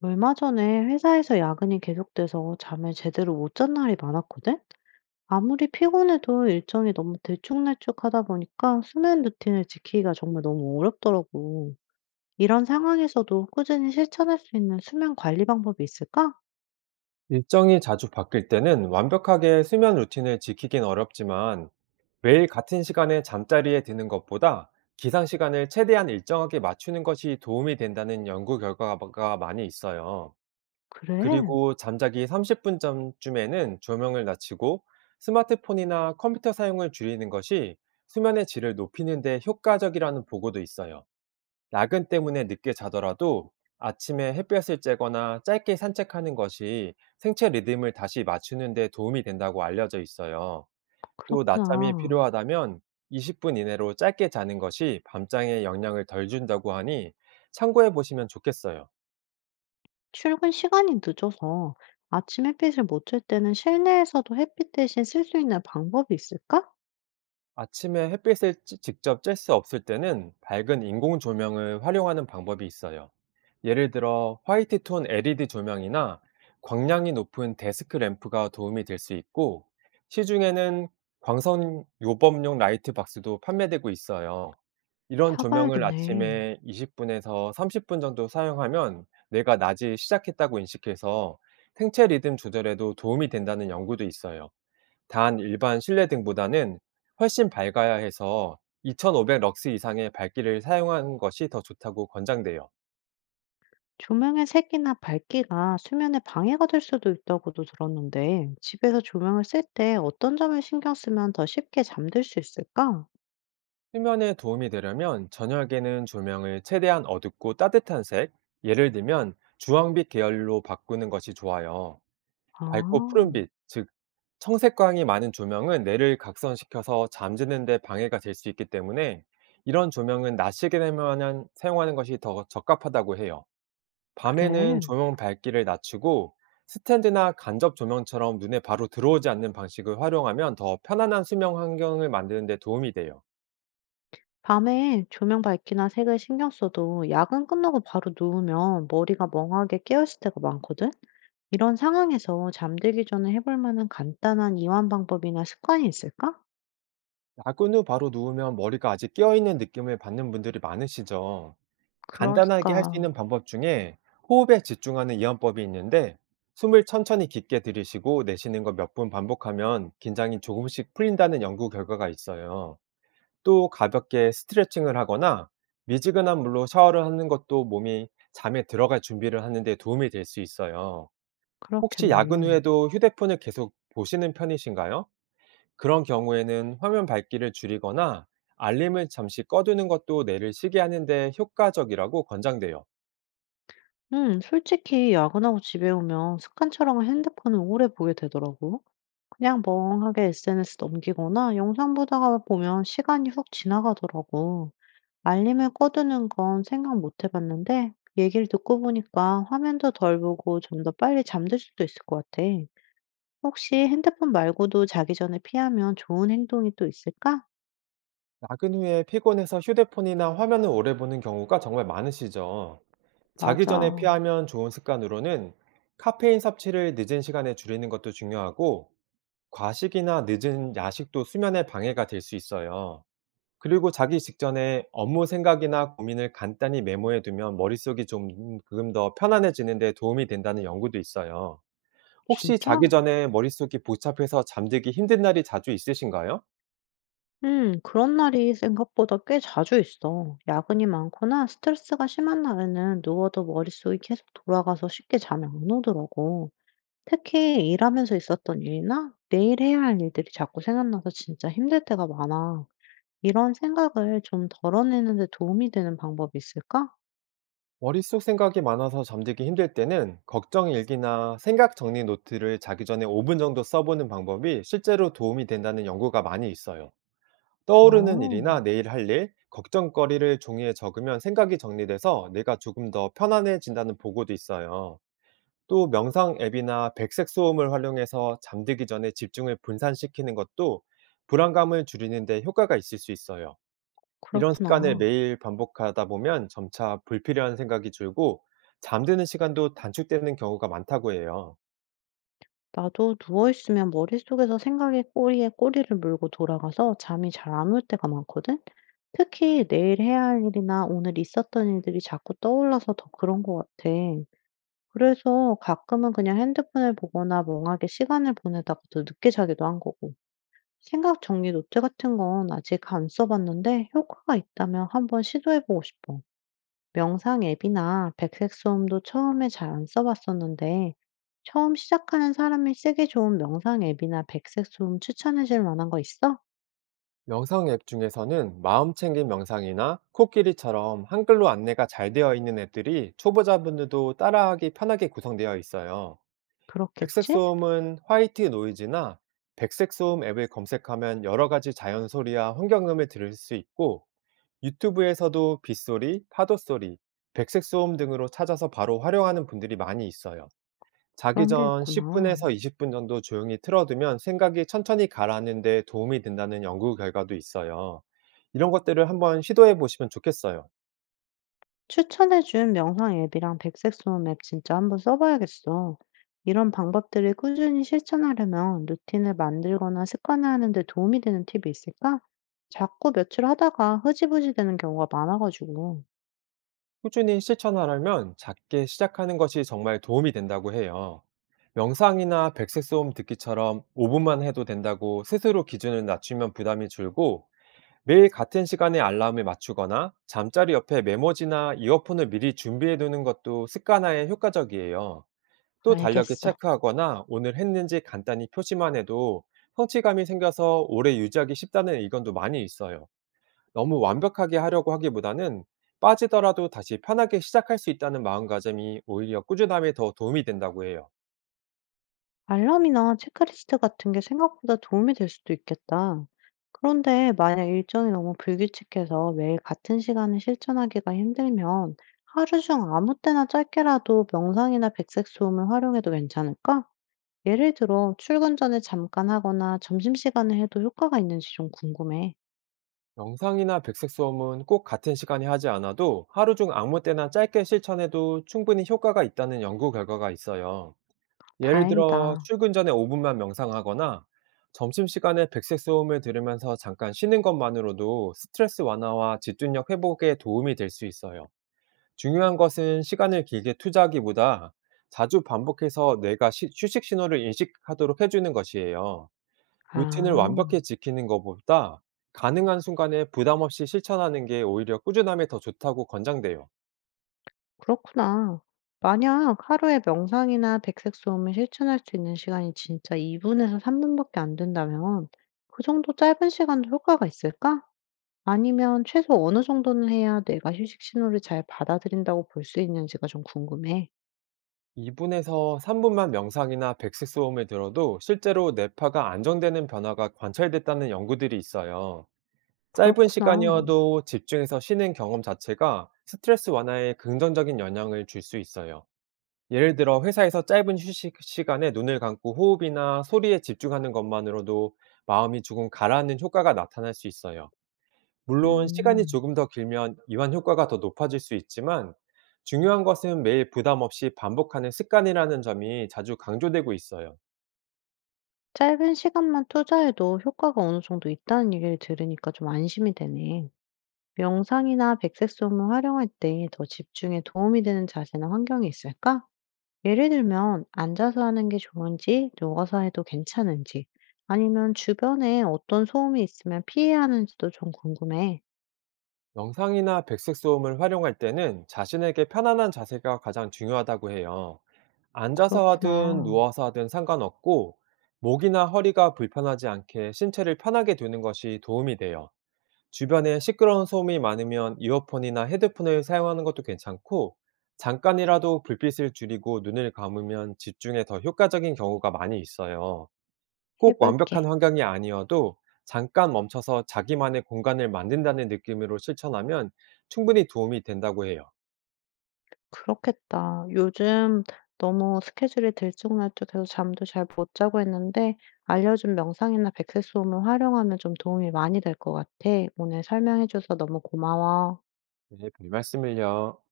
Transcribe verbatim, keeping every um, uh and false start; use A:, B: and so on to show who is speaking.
A: 얼마 전에 회사에서 야근이 계속돼서 잠을 제대로 못 잔 날이 많았거든? 아무리 피곤해도 일정이 너무 들쭉날쭉하다 보니까 수면 루틴을 지키기가 정말 너무 어렵더라고. 이런 상황에서도 꾸준히 실천할 수 있는 수면 관리 방법이 있을까?
B: 일정이 자주 바뀔 때는 완벽하게 수면 루틴을 지키긴 어렵지만 매일 같은 시간에 잠자리에 드는 것보다 기상 시간을 최대한 일정하게 맞추는 것이 도움이 된다는 연구 결과가 많이 있어요.
A: 그래,
B: 그리고 잠자기 삼십 분 전쯤에는 조명을 낮추고 스마트폰이나 컴퓨터 사용을 줄이는 것이 수면의 질을 높이는 데 효과적이라는 보고도 있어요. 야근 때문에 늦게 자더라도 아침에 햇볕을 쬐거나 짧게 산책하는 것이 생체 리듬을 다시 맞추는 데 도움이 된다고 알려져 있어요. 또 낮잠이
A: 그렇구나.
B: 필요하다면 이십 분 이내로 짧게 자는 것이 밤장에 영향을 덜 준다고 하니 참고해 보시면 좋겠어요.
A: 출근 시간이 늦어서 아침 햇빛을 못 쬐 때는 실내에서도 햇빛 대신 쓸 수 있는 방법이 있을까?
B: 아침에 햇빛을 찌- 직접 쬐 수 없을 때는 밝은 인공 조명을 활용하는 방법이 있어요. 예를 들어 화이트 톤 엘이디 조명이나 광량이 높은 데스크 램프가 도움이 될 수 있고, 시중에는 광선 요법용 라이트 박스도 판매되고 있어요. 이런 조명을
A: 사봐야겠네.
B: 아침에 이십 분에서 삼십 분 정도 사용하면 내가 낮이 시작했다고 인식해서 생체 리듬 조절에도 도움이 된다는 연구도 있어요. 단, 일반 실내 등보다는 훨씬 밝아야 해서 이천오백 럭스 이상의 밝기를 사용하는 것이 더 좋다고 권장돼요.
A: 조명의 색이나 밝기가 수면에 방해가 될 수도 있다고도 들었는데, 집에서 조명을 쓸 때 어떤 점을 신경 쓰면 더 쉽게 잠들 수 있을까?
B: 수면에 도움이 되려면 저녁에는 조명을 최대한 어둡고 따뜻한 색, 예를 들면 주황빛 계열로 바꾸는 것이 좋아요. 밝고
A: 아,
B: 푸른빛, 즉 청색광이 많은 조명은 뇌를 각선시켜서 잠드는 데 방해가 될 수 있기 때문에 이런 조명은 낮 시간에만 사용하는 것이 더 적합하다고 해요. 밤에는
A: 그래.
B: 조명 밝기를 낮추고 스탠드나 간접 조명처럼 눈에 바로 들어오지 않는 방식을 활용하면 더 편안한 수면 환경을 만드는 데 도움이 돼요.
A: 밤에 조명 밝기나 색을 신경 써도 야근 끝나고 바로 누우면 머리가 멍하게 깨어있을 때가 많거든? 이런 상황에서 잠들기 전에 해볼 만한 간단한 이완 방법이나 습관이 있을까?
B: 야근 후 바로 누우면 머리가 아직 깨어있는 느낌을 받는 분들이 많으시죠. 간단하게 할 수
A: 그러니까,
B: 있는 방법 중에 호흡에 집중하는 이완법이 있는데, 숨을 천천히 깊게 들이쉬고 내쉬는 거 몇 분 반복하면 긴장이 조금씩 풀린다는 연구 결과가 있어요. 또 가볍게 스트레칭을 하거나 미지근한 물로 샤워를 하는 것도 몸이 잠에 들어갈 준비를 하는 데 도움이 될 수 있어요. 혹시 야근
A: 그렇겠네.
B: 후에도 휴대폰을 계속 보시는 편이신가요? 그런 경우에는 화면 밝기를 줄이거나 알림을 잠시 꺼두는 것도 뇌를 쉬게 하는데 효과적이라고 권장돼요.
A: 음, 솔직히 야근하고 집에 오면 습관처럼 핸드폰을 오래 보게 되더라고. 그냥 멍하게 에스엔에스 넘기거나 영상 보다가 보면 시간이 훅 지나가더라고. 알림을 꺼두는 건 생각 못 해봤는데, 얘기를 듣고 보니까 화면도 덜 보고 좀 더 빨리 잠들 수도 있을 것 같아. 혹시 핸드폰 말고도 자기 전에 피하면 좋은 행동이 또 있을까?
B: 야근 후에 피곤해서 휴대폰이나 화면을 오래 보는 경우가 정말 많으시죠. 자기 전에
A: 맞아.
B: 피하면 좋은 습관으로는 카페인 섭취를 늦은 시간에 줄이는 것도 중요하고, 과식이나 늦은 야식도 수면에 방해가 될 수 있어요. 그리고 자기 직전에 업무 생각이나 고민을 간단히 메모해 두면 머릿속이 조금 더 편안해지는 데 도움이 된다는 연구도 있어요. 혹시 자기
A: 진짜?
B: 전에 머릿속이 복잡해서 잠들기 힘든 날이 자주 있으신가요?
A: 음, 그런 날이 생각보다 꽤 자주 있어. 야근이 많거나 스트레스가 심한 날에는 누워도 머릿속이 계속 돌아가서 쉽게 잠이 안 오더라고. 특히 일하면서 있었던 일이나 내일 해야 할 일들이 자꾸 생각나서 진짜 힘들 때가 많아. 이런 생각을 좀 덜어내는 데 도움이 되는 방법이 있을까?
B: 머릿속 생각이 많아서 잠들기 힘들 때는 걱정 일기나 생각 정리 노트를 자기 전에 오 분 정도 써보는 방법이 실제로 도움이 된다는 연구가 많이 있어요. 떠오르는
A: 어,
B: 일이나 내일 할 일, 걱정거리를 종이에 적으면 생각이 정리돼서 내가 조금 더 편안해진다는 보고도 있어요. 또 명상 앱이나 백색 소음을 활용해서 잠들기 전에 집중을 분산시키는 것도 불안감을 줄이는데 효과가 있을 수 있어요. 이런 습관을
A: 그렇구나.
B: 매일 반복하다 보면 점차 불필요한 생각이 줄고 잠드는 시간도 단축되는 경우가 많다고 해요.
A: 나도 누워 있으면 머릿속에서 생각이 꼬리에 꼬리를 물고 돌아가서 잠이 잘 안 올 때가 많거든? 특히 내일 해야 할 일이나 오늘 있었던 일들이 자꾸 떠올라서 더 그런 것 같아. 그래서 가끔은 그냥 핸드폰을 보거나 멍하게 시간을 보내다가도 늦게 자기도 한 거고. 생각 정리 노트 같은 건 아직 안 써봤는데 효과가 있다면 한번 시도해보고 싶어. 명상 앱이나 백색소음도 처음에 잘 안 써봤었는데, 처음 시작하는 사람이 쓰기 좋은 명상 앱이나 백색소음 추천해 줄 만한 거 있어?
B: 명상 앱 중에서는 마음챙김 명상이나 코끼리처럼 한글로 안내가 잘 되어 있는 앱들이 초보자분들도 따라하기 편하게 구성되어 있어요. 백색
A: 그렇겠지?
B: 소음은 화이트 노이즈나 백색 소음 앱을 검색하면 여러 가지 자연 소리와 환경음을 들을 수 있고, 유튜브에서도 빗소리, 파도 소리, 백색 소음 등으로 찾아서 바로 활용하는 분들이 많이 있어요. 자기
A: 그런 게
B: 전 십
A: 있구나.
B: 분에서 이십 분 정도 조용히 틀어두면 생각이 천천히 가라앉는 데 도움이 된다는 연구 결과도 있어요. 이런 것들을 한번 시도해 보시면 좋겠어요.
A: 추천해 준 명상 앱이랑 백색소음 앱 진짜 한번 써봐야겠어. 이런 방법들을 꾸준히 실천하려면 루틴을 만들거나 습관화하는 데 도움이 되는 팁이 있을까? 자꾸 며칠 하다가 흐지부지 되는 경우가 많아가지고.
B: 꾸준히 실천하려면 작게 시작하는 것이 정말 도움이 된다고 해요. 명상이나 백색 소음 듣기처럼 오 분만 해도 된다고 스스로 기준을 낮추면 부담이 줄고, 매일 같은 시간에 알람을 맞추거나 잠자리 옆에 메모지나 이어폰을 미리 준비해 두는 것도 습관화에 효과적이에요. 또 달력에
A: 알겠어.
B: 체크하거나 오늘 했는지 간단히 표시만 해도 성취감이 생겨서 오래 유지하기 쉽다는 의견도 많이 있어요. 너무 완벽하게 하려고 하기보다는 빠지더라도 다시 편하게 시작할 수 있다는 마음가짐이 오히려 꾸준함에 더 도움이 된다고 해요.
A: 알람이나 체크리스트 같은 게 생각보다 도움이 될 수도 있겠다. 그런데 만약 일정이 너무 불규칙해서 매일 같은 시간을 실천하기가 힘들면 하루 중 아무 때나 짧게라도 명상이나 백색 소음을 활용해도 괜찮을까? 예를 들어 출근 전에 잠깐 하거나 점심시간에 해도 효과가 있는지 좀 궁금해.
B: 명상이나 백색 수험은 꼭 같은 시간에 하지 않아도 하루 중 아무 때나 짧게 실천해도 충분히 효과가 있다는 연구 결과가 있어요. 예를 들어
A: 다행이다.
B: 출근 전에 오 분만 명상하거나 점심시간에 백색 소음을 들으면서 잠깐 쉬는 것만으로도 스트레스 완화와 집중력 회복에 도움이 될 수 있어요. 중요한 것은 시간을 길게 투자하기보다 자주 반복해서 뇌가 시- 휴식 신호를 인식하도록 해주는 것이에요.
A: 아.
B: 루틴을 완벽히 지키는 것보다 가능한 순간에 부담 없이 실천하는 게 오히려 꾸준함에 더 좋다고 권장돼요.
A: 그렇구나. 만약 하루에 명상이나 백색 소음을 실천할 수 있는 시간이 진짜 이 분에서 삼 분밖에 안 된다면 그 정도 짧은 시간도 효과가 있을까? 아니면 최소 어느 정도는 해야 내가 휴식 신호를 잘 받아들인다고 볼 수 있는지가 좀 궁금해.
B: 이 분에서 삼 분만 명상이나 백색소음을 들어도 실제로 뇌파가 안정되는 변화가 관찰됐다는 연구들이 있어요. 짧은
A: 그렇구나.
B: 시간이어도 집중해서 쉬는 경험 자체가 스트레스 완화에 긍정적인 영향을 줄 수 있어요. 예를 들어 회사에서 짧은 휴식 시간에 눈을 감고 호흡이나 소리에 집중하는 것만으로도 마음이 조금 가라앉는 효과가 나타날 수 있어요. 물론 시간이
A: 음.
B: 조금 더 길면 이완 효과가 더 높아질 수 있지만, 중요한 것은 매일 부담 없이 반복하는 습관이라는 점이 자주 강조되고 있어요.
A: 짧은 시간만 투자해도 효과가 어느 정도 있다는 얘기를 들으니까 좀 안심이 되네. 명상이나 백색 소음을 활용할 때 더 집중에 도움이 되는 자세나 환경이 있을까? 예를 들면 앉아서 하는 게 좋은지, 누워서 해도 괜찮은지, 아니면 주변에 어떤 소음이 있으면 피해야 하는지도 좀 궁금해.
B: 명상이나 백색 소음을 활용할 때는 자신에게 편안한 자세가 가장 중요하다고 해요. 앉아서 하든
A: 그렇구나.
B: 누워서 하든 상관없고, 목이나 허리가 불편하지 않게 신체를 편하게 두는 것이 도움이 돼요. 주변에 시끄러운 소음이 많으면 이어폰이나 헤드폰을 사용하는 것도 괜찮고, 잠깐이라도 불빛을 줄이고 눈을 감으면 집중에 더 효과적인 경우가 많이 있어요. 꼭 완벽한
A: 해볼게.
B: 환경이 아니어도 잠깐 멈춰서 자기만의 공간을 만든다는 느낌으로 실천하면 충분히 도움이 된다고 해요.
A: 그렇겠다. 요즘 너무 스케줄이 들쭉날쭉해서 잠도 잘 못 자고 했는데 알려준 명상이나 백색 소음을 활용하면 좀 도움이 많이 될 것 같아. 오늘 설명해줘서 너무 고마워.
B: 네, 별 말씀을요.